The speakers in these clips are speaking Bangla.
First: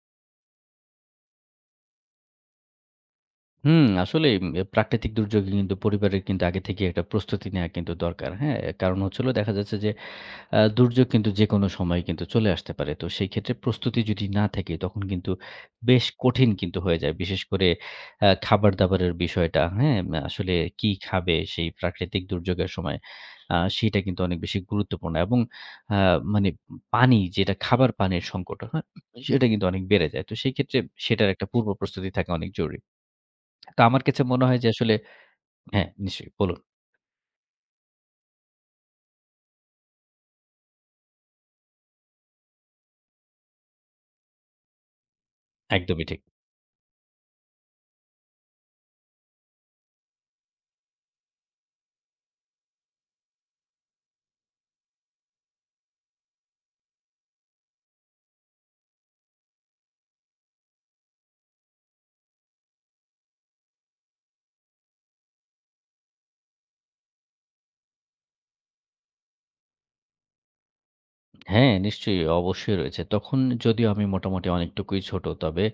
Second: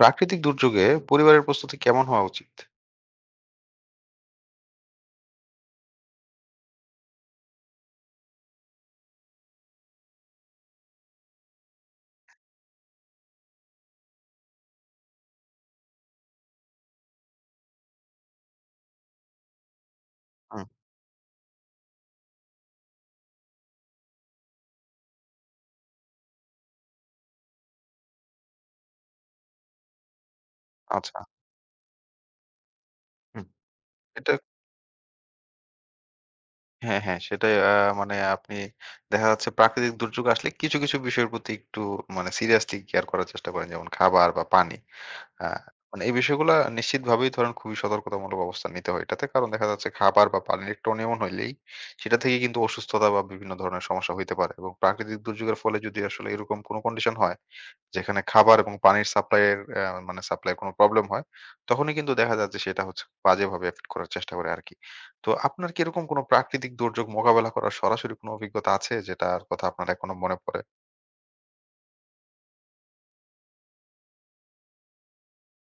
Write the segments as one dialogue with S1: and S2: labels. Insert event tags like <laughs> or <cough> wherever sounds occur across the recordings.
S1: প্রাকৃতিক দুর্যোগে পরিবারের প্রস্তুতি কেমন হওয়া উচিত?
S2: হুম, আসলেই উম প্রাকৃতিক দুর্যোগে কিন্তু পরিবারের কিন্তু আগে থেকেই একটা প্রস্তুতি নেয়া কিন্তু দরকার। হ্যাঁ? কারণ হচ্ছে হলো দেখা যাচ্ছে যে দুর্যোগ কিন্তু যেকোনো সময় কিন্তু চলে আসতে পারে। তো সেই ক্ষেত্রে প্রস্তুতি যদি না থাকে তখন কিন্তু বেশ কঠিন কিন্তু হয়ে যায়। বিশেষ করে খাবার-দাবারের বিষয়টা, হ্যাঁ? মা আসলে
S1: হুম,
S2: কি খাবে সেই প্রাকৃতিক দুর্যোগের সময় সেটা কিন্তু অনেক বেশি গুরুত্বপূর্ণ এবং আ মানে পানি যেটা খাবার পানির সংকট, হ্যাঁ? সেটা কিন্তু অনেক বেড়ে যায়। তো সেই ক্ষেত্রে
S1: আচ্ছা।
S2: সেটার একটা পূর্ব প্রস্তুতি থাকা অনেক জরুরি।
S1: হুম,
S2: তো আমার কাছে
S1: এটা
S2: মনে হয় যে আসলে হ্যাঁ, নিশ্চয়ই বলুন।
S1: হ্যাঁ, হ্যাঁ, সেটাই। মানে আপনি দেখা যাচ্ছে প্রাকৃতিক দুর্যোগ আসলে কিছু, কিছু বিষয়ের প্রতি একটু মানে সিরিয়াসলি কেয়ার করার চেষ্টা করেন। যেমন খাবার বা পানি। আ মানে
S2: একদমই
S1: এই
S2: ঠিক।
S1: বিষয়গুলা নিশ্চিতভাবেই ধরেন খুবই সতর্কতামূলক অবস্থান নিতে হয় এটাতে। কারণ দেখা যাচ্ছে খাবার বা পানির একটু অনিয়মন হইলেই সেটা থেকে কিন্তু অসুস্থতা বা বিভিন্ন ধরনের সমস্যা হইতে পারে। এবং প্রাকৃতিক দুর্যোগের ফলে যদি আসলে এরকম কোনো কন্ডিশন হয় যেখানে খাবার এবং পানির সাপ্লাই এর মানে সাপ্লাই এর কোনো প্রবলেম হয়, তখনই কিন্তু দেখা যায় যে সেটা হচ্ছে বাজেভাবে এফেক্ট করার চেষ্টা করে আরকি। তো আপনার কি এরকম কোনো প্রাকৃতিক দুর্যোগ মোকাবেলা করার সরাসরি কোনো অভিজ্ঞতা আছে যেটার কথা আপনার এখনো মনে পড়ে?
S2: হ্যাঁ, নিশ্চয়ই অবশ্যই রয়েছে। তখন যদিও আমি মোটামুটি অনেকটুকুই ছোট। তবে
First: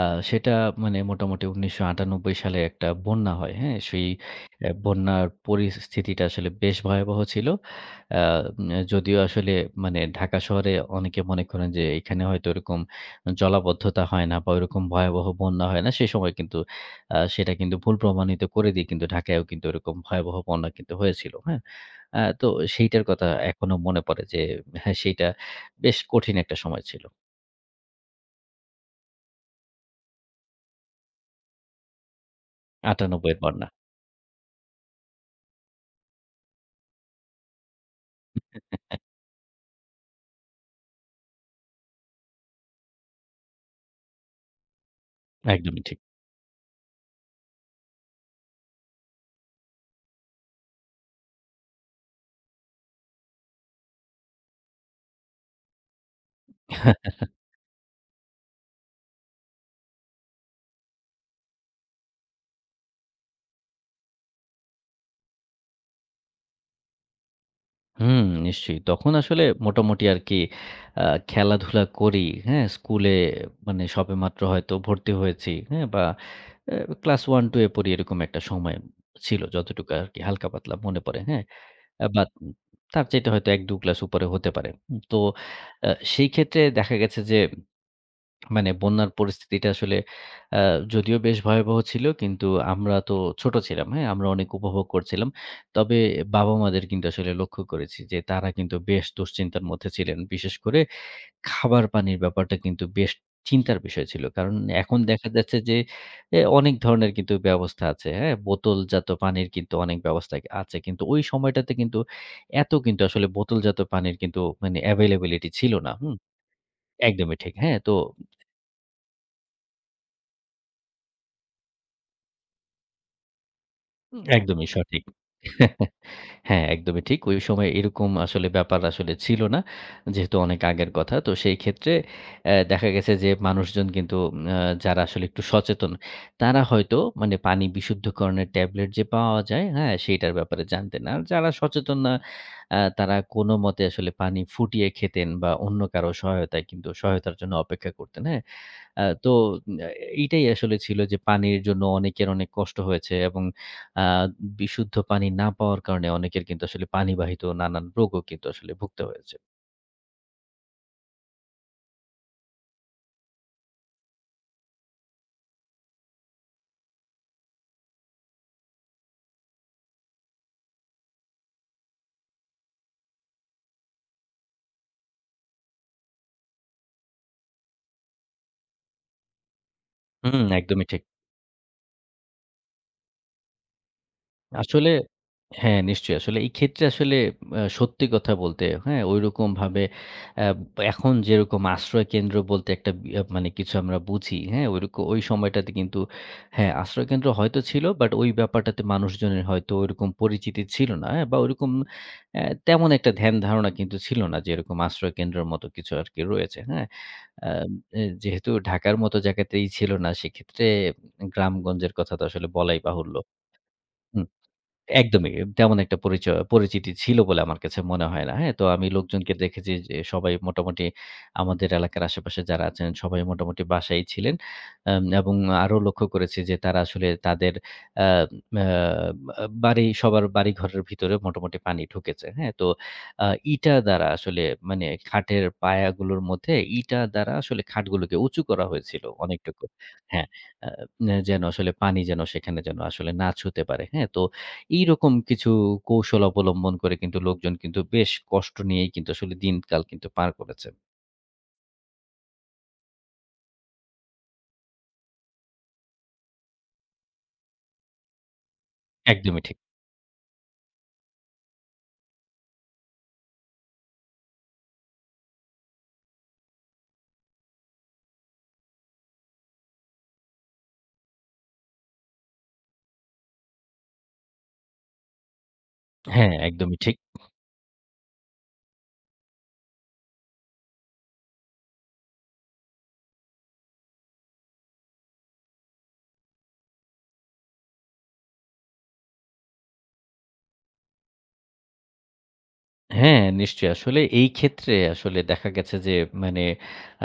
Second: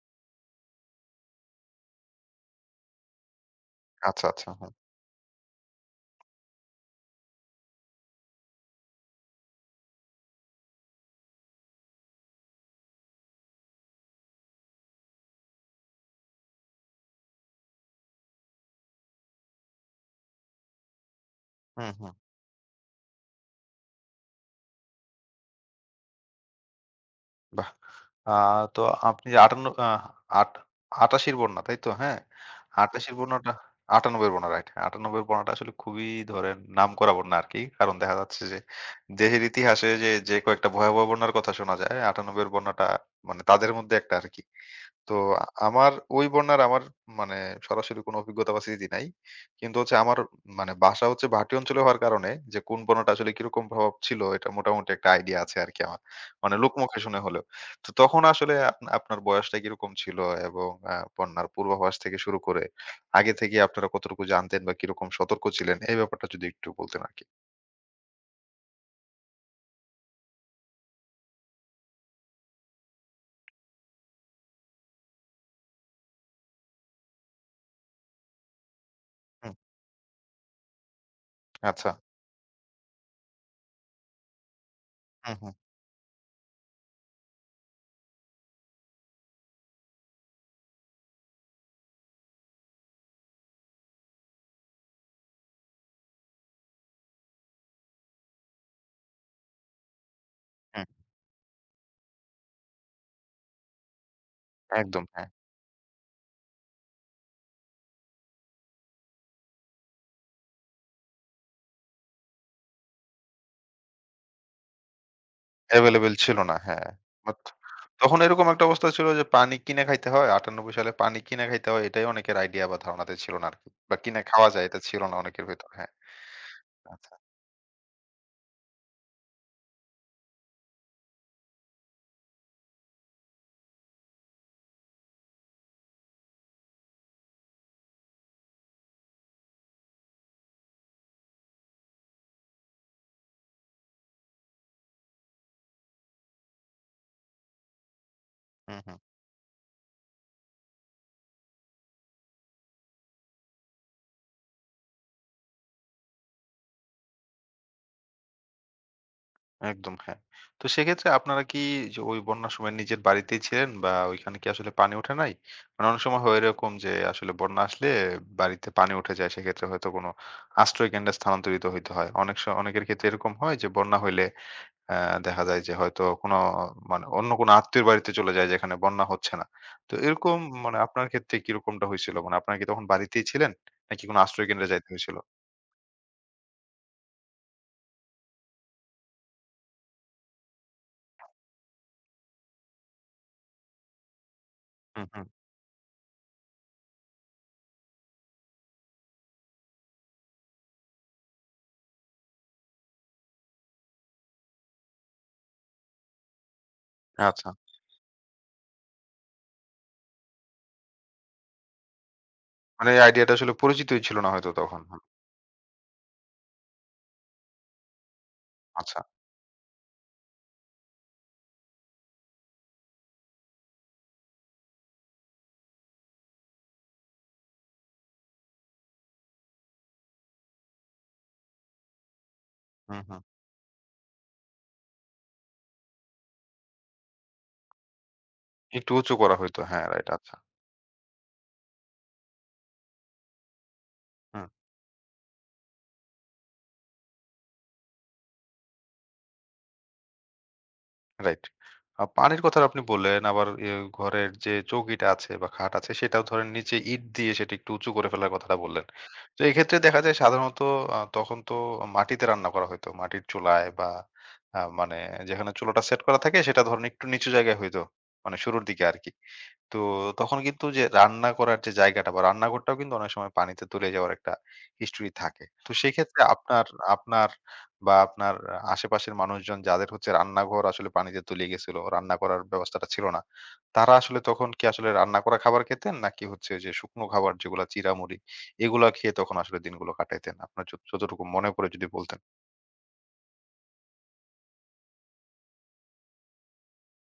S2: আ সেটা মানে মোটামুটি ১৯৯৮ সালে একটা বন্যা হয়। হ্যাঁ? সেই
S1: আচ্ছা, আচ্ছা। হুম।
S2: বন্যার পরিস্থিতিটা আসলে বেশ ভয়াবহ ছিল। আ যদিও আসলে মানে ঢাকা শহরে অনেকে মনে করেন যে এখানে হয়তো ওরকম জলাবদ্ধতা হয় না বা ওরকম ভয়াবহ বন্যা হয় না। সেসময় কিন্তু সেটা কিন্তু ভুল প্রমাণিত করে দিয়ে কিন্তু ঢাকায়ও কিন্তু ওরকম ভয়াবহ বন্যা কিন্তু হয়েছিল। হ্যাঁ?
S1: হুম, হুম।
S2: তো সেইটার কথা এখনো মনে পড়ে যে হ্যাঁ, সেইটা বেশ কঠিন একটা সময় ছিল।
S1: বাহ! আ তো আপনি ৫৮ আট ৮৮ র বন্যা, তাই তো? হ্যাঁ? ৮৮ র
S2: ৯৮ এর
S1: বন্যাটা
S2: বন্যা।
S1: ৯৮ র বন্যা, রাইট। ৯৮ র বন্যাটা আসলে খুবই ধরেন নামকরা বন্যা আরকি। কারণ দেখা যাচ্ছে যে দেশের ইতিহাসে যে কয়েকটা ভয়াবহ বন্যার কথা শোনা যায়, ৯৮ র বন্যাটা মানে তাদের মধ্যে একটা আরকি। তো
S2: একদমই
S1: আমার
S2: ঠিক।
S1: ওই বন্যার আমার মানে সরাসরি কোনো অভিজ্ঞতা বা স্মৃতি নাই। কিন্তু হচ্ছে আমার মানে বাসা হচ্ছে ভাটি অঞ্চলে হওয়ার কারণে যে কোন বন্যাটা আসলে কিরকম প্রভাব ছিল এটা মোটামুটি একটা আইডিয়া আছে আরকি আমার। মানে লোকমুখে শুনে হলেও। তো তখন আসলে আপনার বয়সটা কিরকম ছিল এবং বন্যার পূর্বাভাস থেকে শুরু করে আগে থেকে আপনারা কতটুকু জানতেন বা কিরকম সতর্ক ছিলেন এই ব্যাপারটা যদি একটু বলতেন আরকি।
S2: হুম, নিশ্চয়ই। তখন আসলে মোটামুটি আরকি আ খেলাধুলা করি, হ্যাঁ? স্কুলে মানে সবেমাত্র হয়তো ভর্তি হয়েছি, হ্যাঁ? বা এ ক্লাস 1-2 এ পড়ি এরকম একটা সময় ছিল
S1: হুম,
S2: যতটুকু আরকি হালকা-পাতলা মনে পড়ে, হ্যাঁ?
S1: আচ্ছা।
S2: বা তার চাইতে হয়তো ১-২ ক্লাস উপরে হতে পারে। হুম, তো
S1: হুম, হুম,
S2: আ সেই ক্ষেত্রে দেখা গেছে যে মানে বন্যার পরিস্থিতিটা আসলে আ যদিও বেশ ভয়াবহ ছিল কিন্তু আমরা তো ছোট ছিলাম, হ্যাঁ? আমরা অনেক উপভোগ করছিলাম। তবে বাবা-মাদের কিন্তু আসলে লক্ষ্য করেছি যে তারা কিন্তু বেশ দুশ্চিন্তার মধ্যে ছিলেন। বিশেষ করে
S1: হুম।
S2: খাবার পানির ব্যাপারটা কিন্তু বেশ চিন্তার বিষয় ছিল। কারণ এখন
S1: একদম, হ্যাঁ।
S2: দেখা যাচ্ছে যে অনেক ধরনের কিন্তু ব্যবস্থা আছে, হ্যাঁ? বোতলজাত পানির কিন্তু অনেক ব্যবস্থা আছে। কিন্তু ওই সময়টাতে কিন্তু এত কিন্তু আসলে বোতলজাত পানির কিন্তু মানে availability ছিল না,
S1: এভেইলেবল
S2: হুম?
S1: ছিল না। হ্যাঁ।
S2: একদমই
S1: বাট
S2: ঠিক, হ্যাঁ? তো
S1: তখন এরকম একটা অবস্থা ছিল যে পানি কিনে খাইতে হয়। ৯৮ সালে পানি কিনে খাইতে হয় এটাই অনেকের আইডিয়া বা ধারণাতে ছিল না আরকি। বা কিনে
S2: হুম।
S1: খাওয়া যায়
S2: একদমই
S1: এটা ছিল
S2: সঠিক।
S1: না অনেকের ভেতর। হ্যাঁ।
S2: হ্যাঁ, একদমই
S1: আচ্ছা।
S2: ঠিক। ওই সময় এরকম আসলে ব্যাপার আসলে ছিল না। যেহেতু অনেক আগের কথা। তো সেই ক্ষেত্রে দেখা গেছে যে মানুষজন কিন্তু আ যারা আসলে একটু সচেতন, তারা হয়তো মানে পানি বিশুদ্ধকরণের ট্যাবলেট যে পাওয়া যায়, হ্যাঁ? সেইটার ব্যাপারে জানতেন। আর যারা সচেতন না, তারা কোনমতে আসলে পানি ফুটিয়ে খেতেন বা অন্য কারো সহায়তায় কিন্তু সহায়তার জন্য অপেক্ষা করতেন, হ্যাঁ?
S1: হুম, হুম।
S2: আ তো আ এইটাই আসলে ছিল যে পানির জন্য অনেকের অনেক কষ্ট হয়েছে এবং আ বিশুদ্ধ পানি না পাওয়ার কারণে অনেকের কিন্তু আসলে পানিবাহিত নানান রোগও কিন্তু আসলে ভুগতে হয়েছে।
S1: একদম, হ্যাঁ। তো সেক্ষেত্রে আপনারা কি যে ওই বন্যার সময় নিজের বাড়িতেই ছিলেন বা ওইখানে কি আসলে পানি উঠে নাই? মানে অনেক সময় হয় এরকম যে আসলে বন্যা আসলে বাড়িতে পানি উঠে যায়। সেক্ষেত্রে হয়তো কোনো আশ্রয় কেন্দ্রে স্থানান্তরিত হইতে হয়। অনেক অনেকের ক্ষেত্রে এরকম হয় যে বন্যা হইলে অ্যা দেখা যায় যে হয়তো কোনো মানে অন্য কোনো আত্মীয়ের বাড়িতে চলে যায় যেখানে বন্যা হচ্ছে না। তো এরকম
S2: হুম,
S1: মানে
S2: একদমই ঠিক।
S1: আপনার ক্ষেত্রে কিরকমটা হইছিল? মানে আপনারা কি তখন বাড়িতেই ছিলেন? নাকি কোনো আশ্রয় কেন্দ্রে যাইতে
S2: আসলে
S1: হয়েছিল?
S2: হ্যাঁ, নিশ্চয়ই। আসলে এই ক্ষেত্রে আসলে সত্যি কথা বলতে, হ্যাঁ? ঐরকমভাবে আ এখন যেরকম আশ্রয়কেন্দ্র বলতে একটা বি আ মানে কিছু আমরা বুঝি, হ্যাঁ?
S1: হুম,
S2: ঐ
S1: হুম।
S2: সময়টাতে কিন্তু হ্যাঁ, আশ্রয়কেন্দ্র হয়তো ছিল বাট ওই ব্যাপারটাতে মানুষজনের হয়তো ঐরকম পরিচিতি ছিল না, হ্যাঁ? বা ঐরকম তেমন একটা ধ্যান-ধারণা কিন্তু ছিল না যে এরকম আশ্রয়কেন্দ্রের মতো কিছু আরকি রয়েছে, হ্যাঁ?
S1: আচ্ছা।
S2: আম এ যেহেতু ঢাকার মতো জায়গাতেই ছিল না, সেক্ষেত্রে গ্রামগঞ্জের কথা তো আসলে বলাই
S1: মানে এই
S2: বাহুল্য।
S1: আইডিয়াটা আসলে পরিচিতই ছিল না হয়তো তখন। হুম,
S2: একদমই। তেমন একটা পরিচয় পরিচিতি ছিল বলে আমার কাছে মনে হয় না। হ্যাঁ? তো আমি
S1: আচ্ছা।
S2: লোকজনকে জি। দেখেছি যে সবাই মোটামুটি আমাদের এলাকার আশেপাশে যারা আছেন সবাই মোটামুটি বাসায়ই ছিলেন। এবং আরো লক্ষ্য করেছি যে তারা আসলে তাদের আ আ বাড়ি সবার বাড়িঘরের ভিতরে মোটামুটি পানি ঢুকেছে। হ্যাঁ? তো
S1: হুম, হুম।
S2: আ ইটা দ্বারা আসলে মানে খাটের পায়াগুলোর মধ্যে ইটা দ্বারা আসলে খাটগুলোকে উঁচু করা
S1: একটু
S2: হয়েছিল
S1: উঁচু করা হইতো।
S2: অনেকটুকু।
S1: হ্যাঁ, রাইট,
S2: হ্যাঁ,
S1: আচ্ছা।
S2: আ যেন আসলে পানি যেন সেখানে যেন আসলে না ছুঁতে পারে। হ্যাঁ? তো
S1: হুম।
S2: এইরকম কিছু কৌশল অবলম্বন করে কিন্তু লোকজন কিন্তু বেশ কষ্ট নিয়েই কিন্তু আসলে দিনকাল কিন্তু পার করেছে।
S1: রাইট। পানির কথাটা আপনি বললেন, আবার ঘরের যে চৌকিটা আছে বা খাট আছে সেটাও ধরেন নিচে ইট দিয়ে সেটা একটু উঁচু করে ফেলার কথাটা বললেন। তো
S2: একদমই ঠিক।
S1: এক্ষেত্রে দেখা যায় সাধারণত তখন তো মাটিতে রান্না করা হইতো। মাটির চুলায় বা মানে যেখানে চুলাটা সেট করা থাকে সেটা ধরেন একটু নিচু জায়গায় হইতো। মানে শুরুর দিকে আরকি। তো তখন কিন্তু যে রান্না করার যে জায়গাটা বা রান্নাঘরটাও কিন্তু অনেক সময় পানিতে তলিয়ে যাওয়ার একটা হিস্টরি থাকে। তো
S2: তো
S1: সেক্ষেত্রে
S2: হ্যাঁ,
S1: আপনার
S2: একদমই ঠিক।
S1: আপনার বা আপনার আশেপাশের মানুষজন যাদের হচ্ছে রান্নাঘর আসলে পানিতে তলিয়ে গেছিল, রান্না করার ব্যবস্থাটা ছিল না। তারা আসলে তখন কি আসলে রান্না করা খাবার খেতেন? নাকি হচ্ছে যে শুকনো খাবার যেগুলা চিড়া-মুড়ি এগুলা খেয়ে তখন আসলে দিনগুলো কাটাইতেন? আপনার যতটুকু মনে পড়ে যদি বলতেন।
S2: হ্যাঁ, নিশ্চয়ই। আসলে এই ক্ষেত্রে আসলে দেখা গেছে যে মানে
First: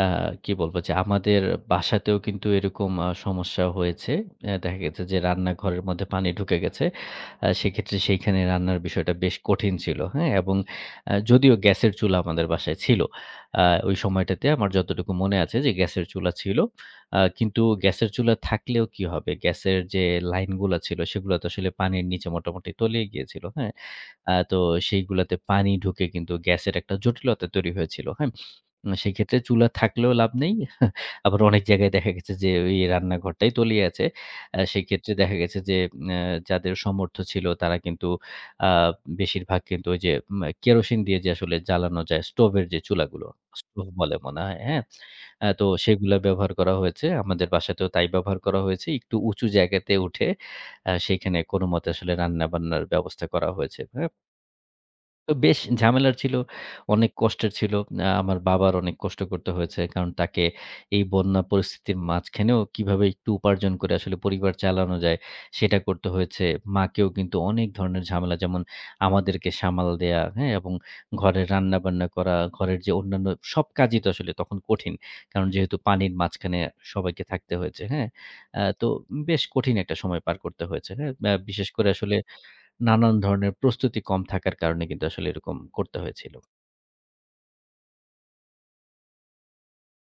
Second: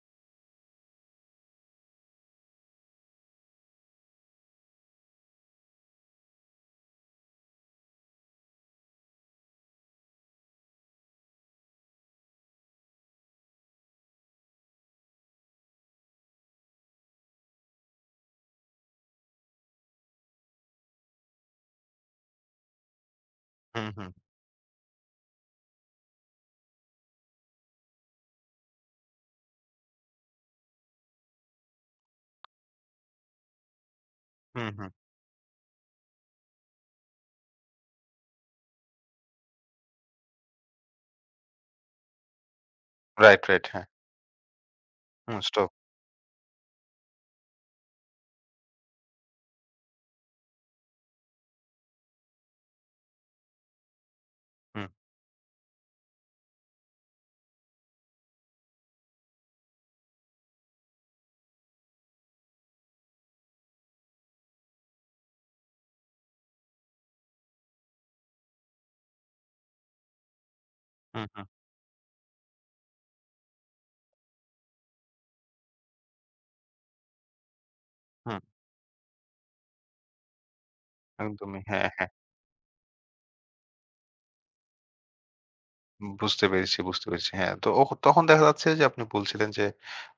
S2: আ কি বলবো? যে আমাদের বাসাতেও কিন্তু এরকম সমস্যা হয়েছে। দেখা গেছে যে রান্নাঘরের মধ্যে পানি ঢুকে গেছে। সেক্ষেত্রে সেইখানে রান্নার বিষয়টা বেশ কঠিন ছিল। হ্যাঁ? এবং যদিও গ্যাসের চুলা আমাদের বাসায় ছিল। আ ওই সময়টাতে আমার যতটুকু মনে আছে যে গ্যাসের চুলা ছিল। কিন্তু গ্যাসের চুলা থাকলেও কি হবে? গ্যাসের যে লাইনগুলা ছিল সেগুলা তো আসলে পানির নিচে মোটামুটি তলিয়ে গিয়েছিল। হ্যাঁ?
S1: হুম, হুম,
S2: তো সেইগুলাতে পানি ঢুকে কিন্তু গ্যাসের একটা জটিলতা তৈরি হয়েছিল। হ্যাঁ? সেক্ষেত্রে চুলা থাকলেও লাভ নেই। <laughs> আবার অনেক জায়গায় দেখা গেছে যে ওই রান্নাঘরটাই তলিয়ে আছে।
S1: হুম, হুম।
S2: সেক্ষেত্রে দেখা গেছে যে আ যাদের সমর্থ্য ছিল তারা কিন্তু আ বেশিরভাগ কিন্তু ওই যে কেরোসিন দিয়ে যে আসলে জ্বালানো যায় স্টোভের যে চুলাগুলো,
S1: রাইট, রাইট। হ্যাঁ।
S2: স্টোভ বলে মনে হয়, হ্যাঁ?
S1: হুম,
S2: তো
S1: স্টপ।
S2: সেগুলা ব্যবহার করা হয়েছে। আমাদের বাসাতেও তাই ব্যবহার করা হয়েছে। একটু উঁচু জায়গাতে উঠে সেখানে কোনমতে আসলে রান্না-বান্নার ব্যবস্থা করা হয়েছে। হ্যাঁ?
S1: হুম,
S2: তো বেশ ঝামেলার ছিল। অনেক কষ্টের ছিল। আমার বাবার অনেক কষ্ট করতে হয়েছে। কারণ তাকে এই বন্যা পরিস্থিতির মাঝখানেও কিভাবে একটু উপার্জন করে আসলে পরিবার চালানো যায়, সেটা করতে হয়েছে। মাকেও কিন্তু অনেক ধরনের ঝামেলা যেমন আমাদেরকে সামাল দেয়া, হ্যাঁ? এবং
S1: হুম, হুম,
S2: ঘরের রান্নাবান্না করা, ঘরের যে অন্যান্য সব কাজই তো আসলে তখন কঠিন। কারণ যেহেতু পানির মাঝখানে সবাইকে থাকতে হয়েছে, হ্যাঁ?
S1: হুম।
S2: তো বেশ কঠিন একটা সময় পার করতে হয়েছে, হ্যাঁ?
S1: একদমই।
S2: বিশেষ করে
S1: হ্যাঁ।
S2: আসলে নানান ধরনের প্রস্তুতি কম থাকার কারণে কিন্তু আসলে এরকম করতে হয়েছিল।
S1: বুঝতে পেরেছি, বুঝতে পেরেছি। হ্যাঁ, তো তখন দেখা যাচ্ছে যে আপনি বলছিলেন যে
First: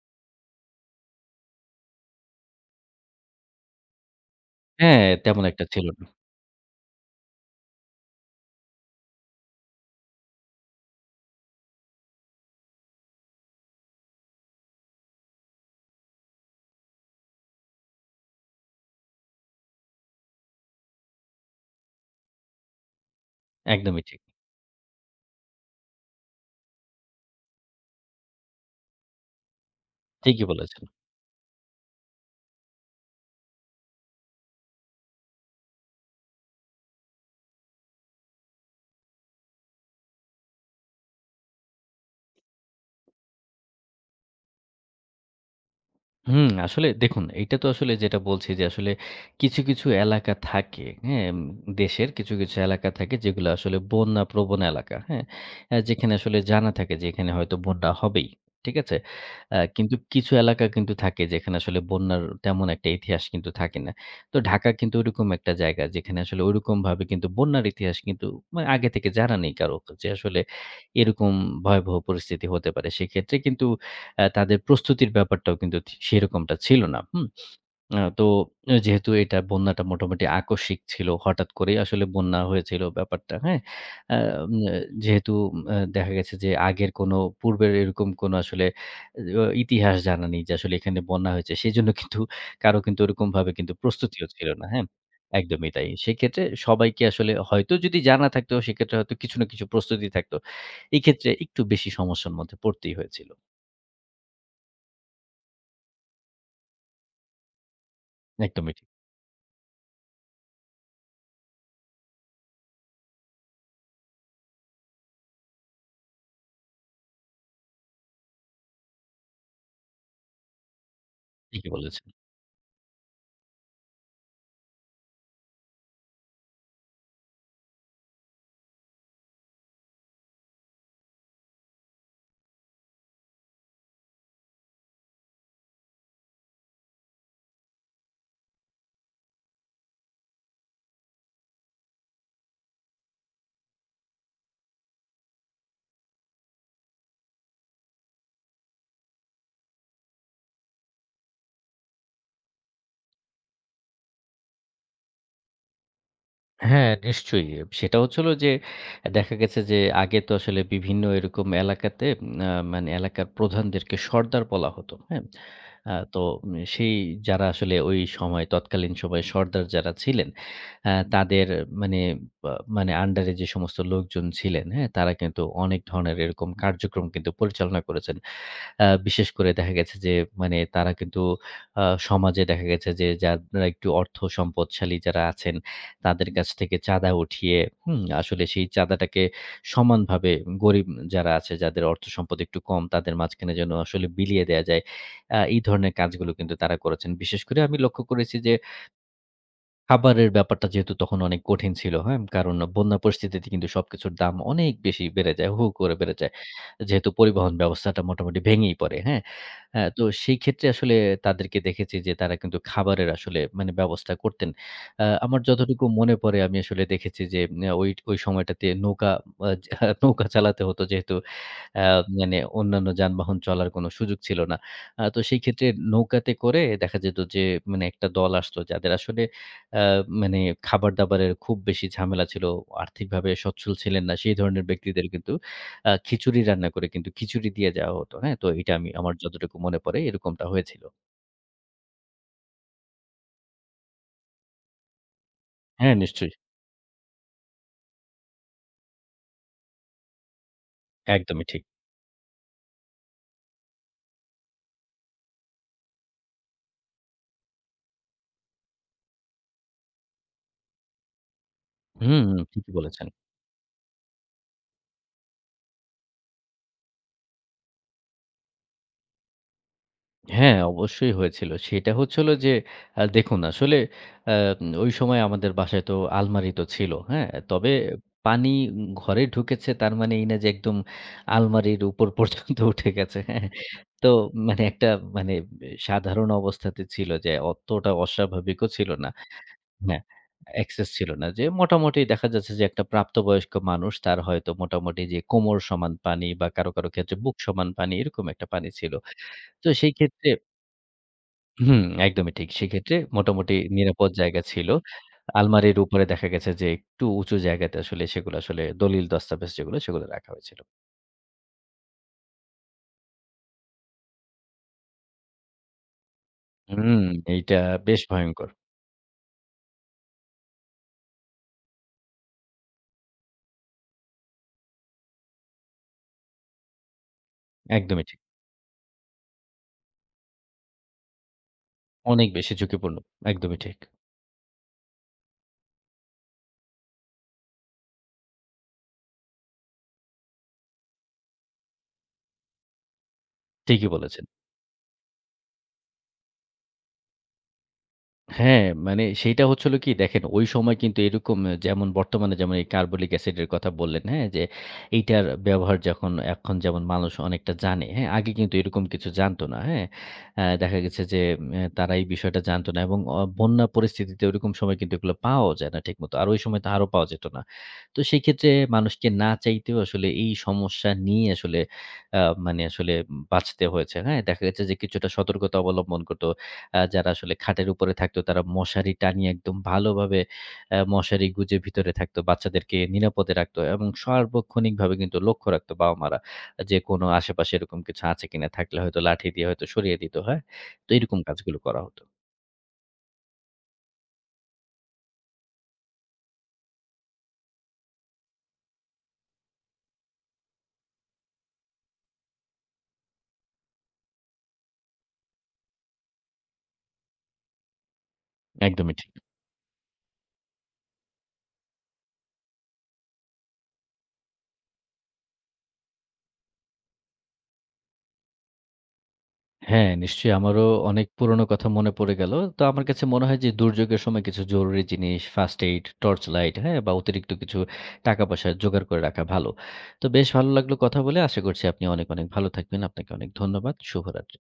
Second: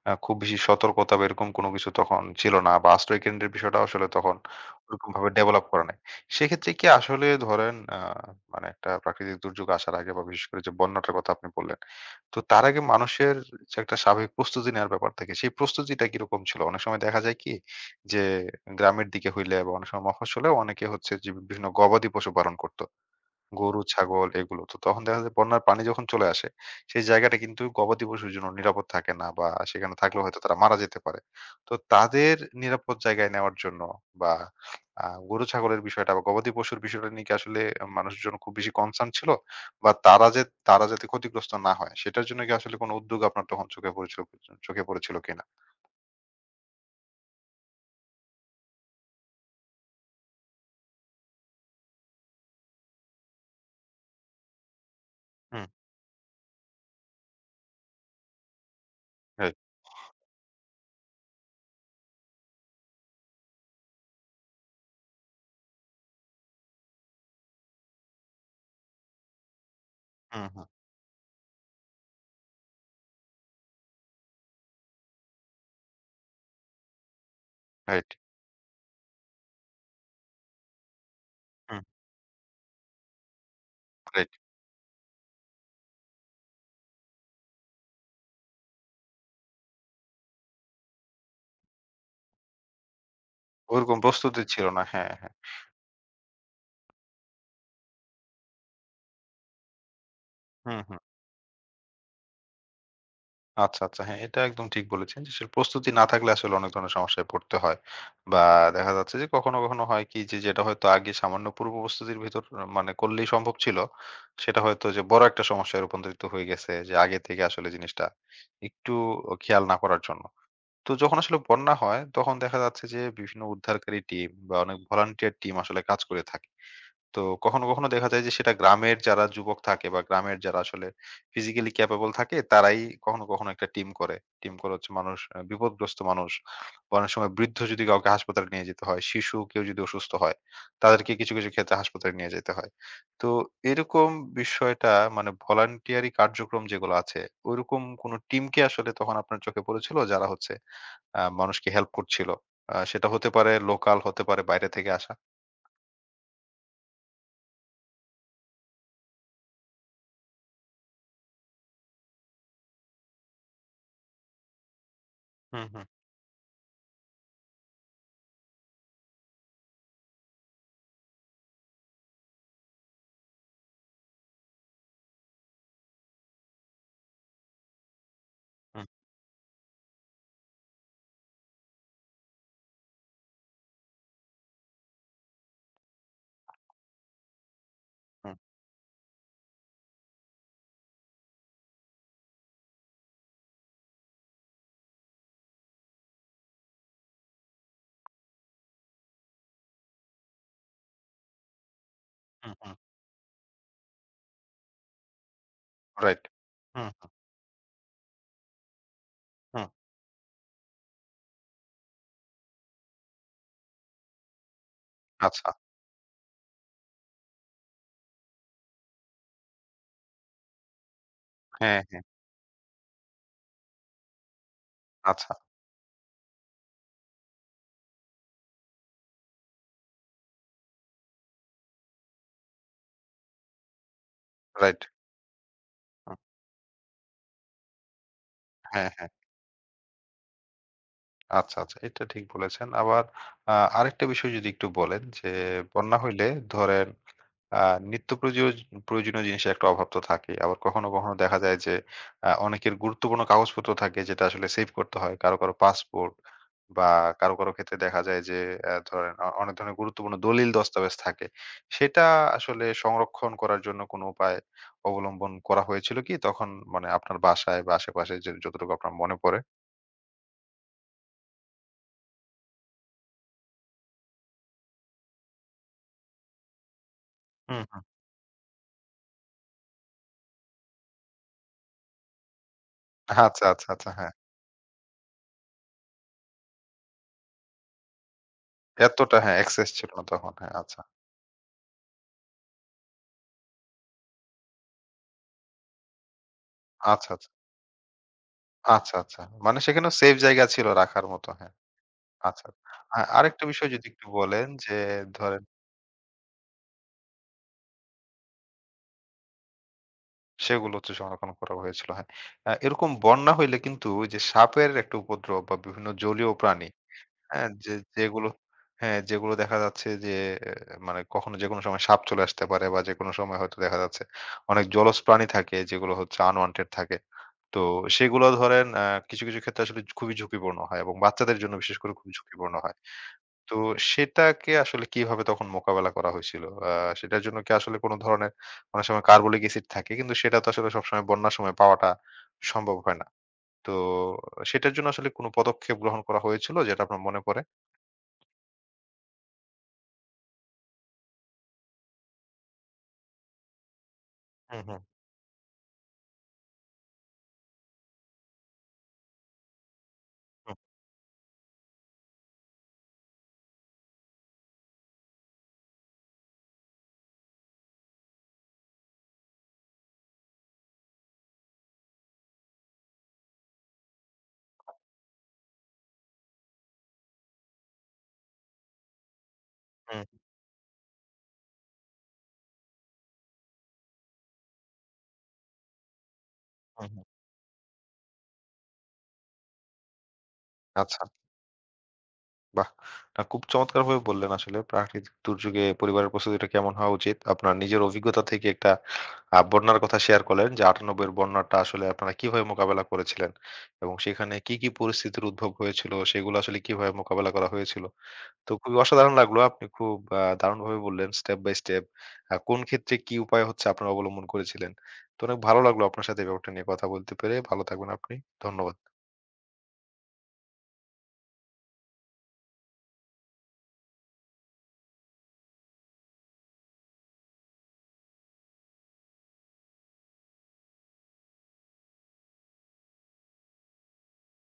S1: খুব বেশি সতর্কতা বা এরকম কোনো কিছু তখন ছিল না বা আশ্রয় কেন্দ্রের বিষয়টা আসলে তখন
S2: হ্যাঁ,
S1: ওরকমভাবে
S2: তেমন
S1: ডেভেলপ
S2: একটা
S1: করা
S2: ছিল
S1: নাই।
S2: না।
S1: সেক্ষেত্রে কি আসলে ধরেন মানে একটা প্রাকৃতিক দুর্যোগ আসার আগে বা বিশেষ করে যে বন্যাটার কথা আপনি বললেন। তো তার আগে মানুষের যে একটা স্বাভাবিক প্রস্তুতি নেওয়ার ব্যাপার থাকে, সেই প্রস্তুতিটা কিরকম ছিল? অনেক সময় দেখা যায় কি যে গ্রামের দিকে হইলে বা অনেক সময় মফস্বলেও অনেকে হচ্ছে যে বিভিন্ন গবাদি পশু পালন করত। গরু,
S2: একদমই ঠিক।
S1: ছাগল এগুলো। তো তখন দেখা যায় বন্যার পানি যখন চলে আসে, সেই জায়গাটা কিন্তু গবাদি পশুর জন্য নিরাপদ থাকে না বা সেখানে থাকলেও হয়তো
S2: ঠিকই
S1: তারা মারা
S2: বলেছেন।
S1: যেতে পারে। তো তাদের নিরাপদ জায়গায় নেওয়ার জন্য বা গরু ছাগলের বিষয়টা বা গবাদি পশুর বিষয়টা নিয়ে কি আসলে মানুষজন খুব বেশি কনসার্ন ছিল? বা তারা যাতে ক্ষতিগ্রস্ত না হয় সেটার জন্য কি আসলে কোনো উদ্যোগ আপনার তখন চোখে পড়েছিল কিনা?
S2: হুম, আসলে দেখুন এইটা তো আসলে যেটা বলছি যে আসলে কিছু, কিছু এলাকা থাকে, হ্যাঁ? দেশের কিছু, কিছু এলাকা থাকে যেগুলো আসলে বন্যা প্রবণ এলাকা, হ্যাঁ?
S1: হুম,
S2: যেখানে আসলে জানা থাকে যে এখানে হয়তো বন্যা হবেই। ঠিক আছে?
S1: রাইট।
S2: কিন্তু কিছু এলাকা কিন্তু থাকে যেখানে আসলে বন্যার তেমন একটা ইতিহাস কিন্তু থাকে না। তো ঢাকা কিন্তু ওইরকম একটা জায়গা যেখানে আসলে ওইরকমভাবে কিন্তু বন্যার ইতিহাস কিন্তু মানে আগে থেকে জানা নেই কারো যে আসলে
S1: হুম, হুম,
S2: এরকম ভয়াবহ পরিস্থিতি হতে পারে। সেক্ষেত্রে কিন্তু তাদের প্রস্তুতির ব্যাপারটাও কিন্তু সেরকমটা ছিল না। হুম? আ
S1: রাইট।
S2: তো অ যেহেতু এটা বন্যাটা মোটামুটি আকস্মিক ছিল। হঠাৎ করেই
S1: হুম,
S2: আসলে বন্যা হয়েছিল ব্যাপারটা, হ্যাঁ? আ
S1: রাইট।
S2: উম অ্যা যেহেতু দেখা গেছে যে আগের কোনো পূর্বের এরকম কোনো আসলে ইতিহাস জানা নেই যে আসলে এখানে বন্যা হয়েছে। সেজন্য কিন্তু কারো কিন্তু ওরকমভাবে কিন্তু
S1: ওরকম
S2: প্রস্তুতিও
S1: প্রস্তুতি
S2: ছিল
S1: ছিল
S2: না,
S1: না।
S2: হ্যাঁ?
S1: হ্যাঁ, হ্যাঁ।
S2: একদমই তাই। সেক্ষেত্রে সবাইকে আসলে হয়তো যদি জানা থাকতো সেক্ষেত্রে হয়তো কিছু না কিছু প্রস্তুতি থাকতো।
S1: হুম, হুম।
S2: এক্ষেত্রে একটু বেশি সমস্যার মধ্যে পড়তেই হয়েছিল।
S1: আচ্ছা, আচ্ছা। হ্যাঁ, এটা একদম ঠিক বলেছেন যে আসলে প্রস্তুতি না থাকলে আসলে অনেক ধরনের সমস্যায় পড়তে হয়। বা
S2: একদমই ঠিক।
S1: দেখা যাচ্ছে যে কখনো, কখনো হয় কি যে যেটা হয়তো আগে সামান্য পূর্ব প্রস্তুতির ভিতর মানে করলেই সম্ভব ছিল, সেটা হয়তো যে বড় একটা সমস্যায় রূপান্তরিত হয়ে গেছে যে আগে থেকে আসলে জিনিসটা একটু খেয়াল না করার জন্য। তো যখন আসলে
S2: ঠিকই
S1: বন্যা হয়
S2: বলেছেন।
S1: তখন দেখা যাচ্ছে যে বিভিন্ন উদ্ধারকারী টিম বা অনেক ভলান্টিয়ার টিম আসলে কাজ করে থাকে। তো কখনো, কখনো দেখা যায় যে সেটা গ্রামের যারা যুবক থাকে বা গ্রামের যারা আসলে ফিজিক্যালি ক্যাপেবল থাকে তারাই কখনো, কখনো একটা টিম করে। টিম করে হচ্ছে মানুষ বিপদগ্রস্ত মানুষ বা অনেক সময় বৃদ্ধ যদি কাউকে হাসপাতালে নিয়ে যেতে হয়, শিশু কেউ যদি অসুস্থ হয়, তাদেরকে কিছু, কিছু ক্ষেত্রে হাসপাতালে নিয়ে যেতে হয়। তো এরকম বিষয়টা মানে ভলান্টিয়ারি কার্যক্রম যেগুলো আছে, ওইরকম কোনো টিমকে আসলে তখন আপনার চোখে পড়েছিল যারা হচ্ছে মানুষকে হেল্প করছিল? সেটা হতে পারে লোকাল, হতে পারে বাইরে থেকে আসা।
S2: হ্যাঁ, নিশ্চয়ই। সেটা হচ্ছে হলো যে দেখা গেছে যে আগে তো আসলে বিভিন্ন এরকম এলাকাতে আ মানে এলাকার প্রধানদেরকে সর্দার বলা হতো। হ্যাঁ?
S1: হুম, হুম,
S2: সেই যারা আসলে ওই সময় তৎকালীন সময়ে সর্দার যারা ছিলেন, তাদের মানে বা মানে আন্ডারে যে সমস্ত লোকজন ছিলেন, হ্যাঁ? তারা কিন্তু অনেক ধরনের এরকম কার্যক্রম কিন্তু পরিচালনা করেছেন।
S1: হুম,
S2: বিশেষ করে দেখা গেছে যে মানে তারা কিন্তু আ সমাজে দেখা গেছে যে যারা একটু অর্থ সম্পদশালী যারা আছেন, তাদের কাছ থেকে চাঁদা উঠিয়ে, হুম?
S1: হুম,
S2: আসলে সেই চাঁদাটাকে সমানভাবে গরিব যারা আছে, যাদের অর্থ সম্পদ একটু কম, তাদের মাঝখানে যেন আসলে বিলিয়ে দেয়া যায়। এই ধরনের কাজগুলো কিন্তু তারা করেছেন। বিশেষ করে আমি লক্ষ্য করেছি যে খাবারের ব্যাপারটা যেহেতু তখন অনেক কঠিন ছিল, হ্যাঁ?
S1: হুম,
S2: কারণ
S1: হুম।
S2: বন্যা পরিস্থিতিতে কিন্তু সবকিছুর দাম অনেক বেশি বেড়ে যায়, হু, হু করে বেড়ে
S1: রাইট।
S2: যায়।
S1: হুম,
S2: যেহেতু পরিবহন ব্যবস্থাটা মোটামুটি ভেঙেই পড়ে, হ্যাঁ?
S1: হুম।
S2: তো সেই ক্ষেত্রে আসলে তাদেরকে দেখেছি যে তারা কিন্তু খাবারের আসলে মানে ব্যবস্থা করতেন। আমার
S1: আচ্ছা।
S2: যতটুকু মনে পড়ে আমি আসলে দেখেছি যে, ওই ওই সময়টাতে নৌকা আ <laughs> নৌকা চালাতে হতো যেহেতু
S1: হ্যাঁ,
S2: আ
S1: হ্যাঁ।
S2: মানে অন্যান্য যানবাহন চলার কোনো সুযোগ ছিল না। তো
S1: আচ্ছা।
S2: সেই ক্ষেত্রে নৌকাতে করে দেখা যেত যে মানে একটা দল আসতো যাদের আসলে আ মানে খাবার-দাবারের খুব বেশি ঝামেলা ছিল। আর্থিকভাবে সচ্ছল ছিলেন না। সেই ধরনের
S1: রাইট।
S2: ব্যক্তিদের কিন্তু
S1: হুম।
S2: খিচুড়ি রান্না করে কিন্তু খিচুড়ি দিয়ে যাওয়া হতো। হ্যাঁ? তো এটা
S1: হ্যাঁ,
S2: আমি
S1: হ্যাঁ।
S2: আমার যতটুকু মনে পড়ে এরকমটা হয়েছিল।
S1: আচ্ছা, আচ্ছা। এটা ঠিক বলেছেন। আবার আ আরেকটা বিষয় যদি একটু বলেন যে
S2: হ্যাঁ,
S1: বন্যা হইলে
S2: নিশ্চয়ই।
S1: ধরেন আ নিত্য প্রয়োজীয় প্রয়োজনীয় জিনিসের একটা অভাব তো থাকেই। আবার কখনো, কখনো দেখা
S2: একদমই
S1: যায়
S2: ঠিক।
S1: যে অনেকের গুরুত্বপূর্ণ কাগজপত্র থাকে যেটা আসলে সেভ করতে হয়। কারো, কারো পাসপোর্ট বা কারো, কারো ক্ষেত্রে দেখা যায় যে ধরেন অনেক ধরনের গুরুত্বপূর্ণ দলিল দস্তাবেজ থাকে। সেটা
S2: হুম, হুম,
S1: আসলে
S2: ঠিকই বলেছেন।
S1: সংরক্ষণ করার জন্য কোনো উপায় অবলম্বন করা হয়েছিল কি? তখন মানে আপনার বাসায় বা আশেপাশে যে যতটুকু আপনার মনে পড়ে?
S2: হ্যাঁ, অবশ্যই হয়েছিল। সেটা হচ্ছে হলো যে দেখুন আসলে আ ওই সময় আমাদের বাসায় তো আলমারি তো ছিল, হ্যাঁ?
S1: হুম,
S2: তবে
S1: হুম।
S2: পানি ঘরে ঢুকেছে তার মানে এই না যে একদম আলমারির উপর <laughs> পর্যন্ত উঠে গেছে,
S1: আচ্ছা,
S2: হ্যাঁ?
S1: আচ্ছা, আচ্ছা।
S2: তো
S1: হ্যাঁ।
S2: মানে একটা মানে সাধারণ অবস্থাতে ছিল যে অতটা অস্বাভাবিকও ছিল না।
S1: এতটা, হ্যাঁ, access ছিল
S2: হ্যাঁ,
S1: না তখন। হ্যাঁ, আচ্ছা।
S2: অ্যাক্সেস ছিল না। যে মোটামুটি দেখা যাচ্ছে যে একটা প্রাপ্তবয়স্ক মানুষ তার হয়তো মোটামুটি যে কোমর সমান পানি বা কারো, কারো
S1: আচ্ছা,
S2: ক্ষেত্রে
S1: আচ্ছা।
S2: বুক সমান পানি এরকম একটা পানি ছিল।
S1: আচ্ছা, আচ্ছা। মানে
S2: তো
S1: সেখানেও
S2: সেই
S1: সেফ
S2: ক্ষেত্রে
S1: জায়গা ছিল রাখার মতো। হ্যাঁ।
S2: হুম, একদমই
S1: আচ্ছা।
S2: ঠিক। সেক্ষেত্রে
S1: আরেকটা
S2: মোটামুটি
S1: বিষয় যদি একটু
S2: নিরাপদ জায়গা
S1: বলেন
S2: ছিল।
S1: যে ধরেন
S2: আলমারির উপরে দেখা গেছে যে একটু উঁচু জায়গাতে আসলে সেগুলো আসলে দলিল দস্তাবেজ যেগুলো, সেগুলো রাখা হয়েছিল।
S1: সেগুলো হচ্ছে সংরক্ষণ করা হয়েছিল। হ্যাঁ। এরকম বন্যা হইলে কিন্তু ওই যে সাপের একটা উপদ্রব বা বিভিন্ন জলীয় প্রাণী,
S2: হুম,
S1: হ্যাঁ?
S2: এইটা
S1: যে
S2: বেশ
S1: যেগুলো
S2: ভয়ংকর।
S1: হ্যাঁ, যেগুলো দেখা যাচ্ছে যে এ মানে কখনো যেকোনো সময় সাপ চলে আসতে পারে বা যেকোনো সময় হয়তো দেখা যাচ্ছে অনেক জলজ প্রাণী থাকে যেগুলো হচ্ছে unwanted থাকে। তো
S2: একদমই ঠিক।
S1: সেগুলো ধরেন কিছু, কিছু ক্ষেত্রে আসলে খুবই ঝুঁকিপূর্ণ হয় এবং বাচ্চাদের জন্য বিশেষ করে খুবই
S2: অনেক বেশি
S1: ঝুঁকিপূর্ণ হয়।
S2: ঝুঁকিপূর্ণ।
S1: তো
S2: একদমই ঠিক।
S1: সেটাকে আসলে কিভাবে তখন মোকাবেলা করা হয়েছিল? সেটার জন্য কি আসলে কোন ধরনের অনেক সময় কার্বলিক এসিড থাকে কিন্তু সেটা তো আসলে সবসময় বন্যার সময় পাওয়াটা সম্ভব হয় না। তো
S2: ঠিকই বলেছেন।
S1: সেটার জন্য আসলে কোন পদক্ষেপ গ্রহণ করা হয়েছিল যেটা আপনার মনে পড়ে?
S2: হ্যাঁ, মানে সেইটা হচ্ছে হলো কি দেখেন ওই সময় কিন্তু এরকম যেমন বর্তমানে যেমন এই কার্বলিক অ্যাসিডের কথা বললেন, হ্যাঁ? যে
S1: হুম, হুম,
S2: এইটার ব্যবহার যখন এখন যেমন মানুষ অনেকটা জানে, হ্যাঁ? আগে কিন্তু এরকম কিছু জানতো না, হ্যাঁ?
S1: হুম,
S2: দেখা গেছে যে তারা এই বিষয়টা জানতো না এবং বন্যা পরিস্থিতিতে ওরকম সময় কিন্তু এগুলো পাওয়াও যায় না ঠিকমতো। আর ওই সময় তো আরও পাওয়া যেত না। তো সেইক্ষেত্রে মানুষকে না চাইতেও আসলে এই সমস্যা নিয়ে আসলে আ মানে আসলে বাঁচতে হয়েছে, হ্যাঁ? দেখা গেছে যে কিছুটা সতর্কতা অবলম্বন করত। যারা আসলে খাটের উপরে থাকতো তারা মশারি টানিয়ে একদম
S1: হুম,
S2: ভালোভাবে মশারি গুঁজে ভিতরে থাকতো। বাচ্চাদেরকে নিরাপদে রাখতো এবং সার্বক্ষণিকভাবে কিন্তু লক্ষ্য রাখতো বাবা-মারা। যে
S1: হুম, হুম।
S2: কোনো আশেপাশে এরকম কিছু আছে কিনা? থাকলে হয়তো লাঠি দিয়ে হয়তো সরিয়ে দিত, হ্যাঁ? তো
S1: আচ্ছা।
S2: এরকম কাজগুলো করা হতো।
S1: বাহ! না খুব চমৎকারভাবে বললেন আসলে প্রাকৃতিক দুর্যোগে পরিবারের প্রস্তুতিটা কেমন হওয়া উচিত। আপনার নিজের অভিজ্ঞতা থেকে একটা বন্যার কথা শেয়ার করলেন যে ৯৮ এর বন্যাটা আসলে আপনারা কিভাবে মোকাবেলা করেছিলেন এবং সেখানে কি, কি পরিস্থিতির উদ্ভব হয়েছিল সেগুলো আসলে কিভাবে মোকাবেলা করা হয়েছিল। তো খুবই
S2: একদমই ঠিক।
S1: অসাধারণ লাগলো। আপনি খুব দারুণভাবে বললেন স্টেপ বাই স্টেপ কোন ক্ষেত্রে কি উপায় হচ্ছে আপনারা অবলম্বন করেছিলেন। তো অনেক ভালো লাগলো আপনার সাথে এই ব্যাপারটা নিয়ে কথা বলতে পেরে। ভালো থাকবেন আপনি। ধন্যবাদ।
S2: হ্যাঁ, নিশ্চয়ই আমারও অনেক পুরনো কথা মনে পড়ে গেল। তো আমার কাছে মনে হয় যে দুর্যোগের সময় কিছু জরুরি জিনিস, ফার্স্ট এইড, টর্চ লাইট, হ্যাঁ? বা অতিরিক্ত কিছু টাকা-পয়সা জোগাড় করে রাখা ভালো। তো বেশ ভালো লাগলো কথা বলে। আশা করছি আপনি অনেক, অনেক ভালো থাকবেন। আপনাকে অনেক ধন্যবাদ। শুভরাত্রি।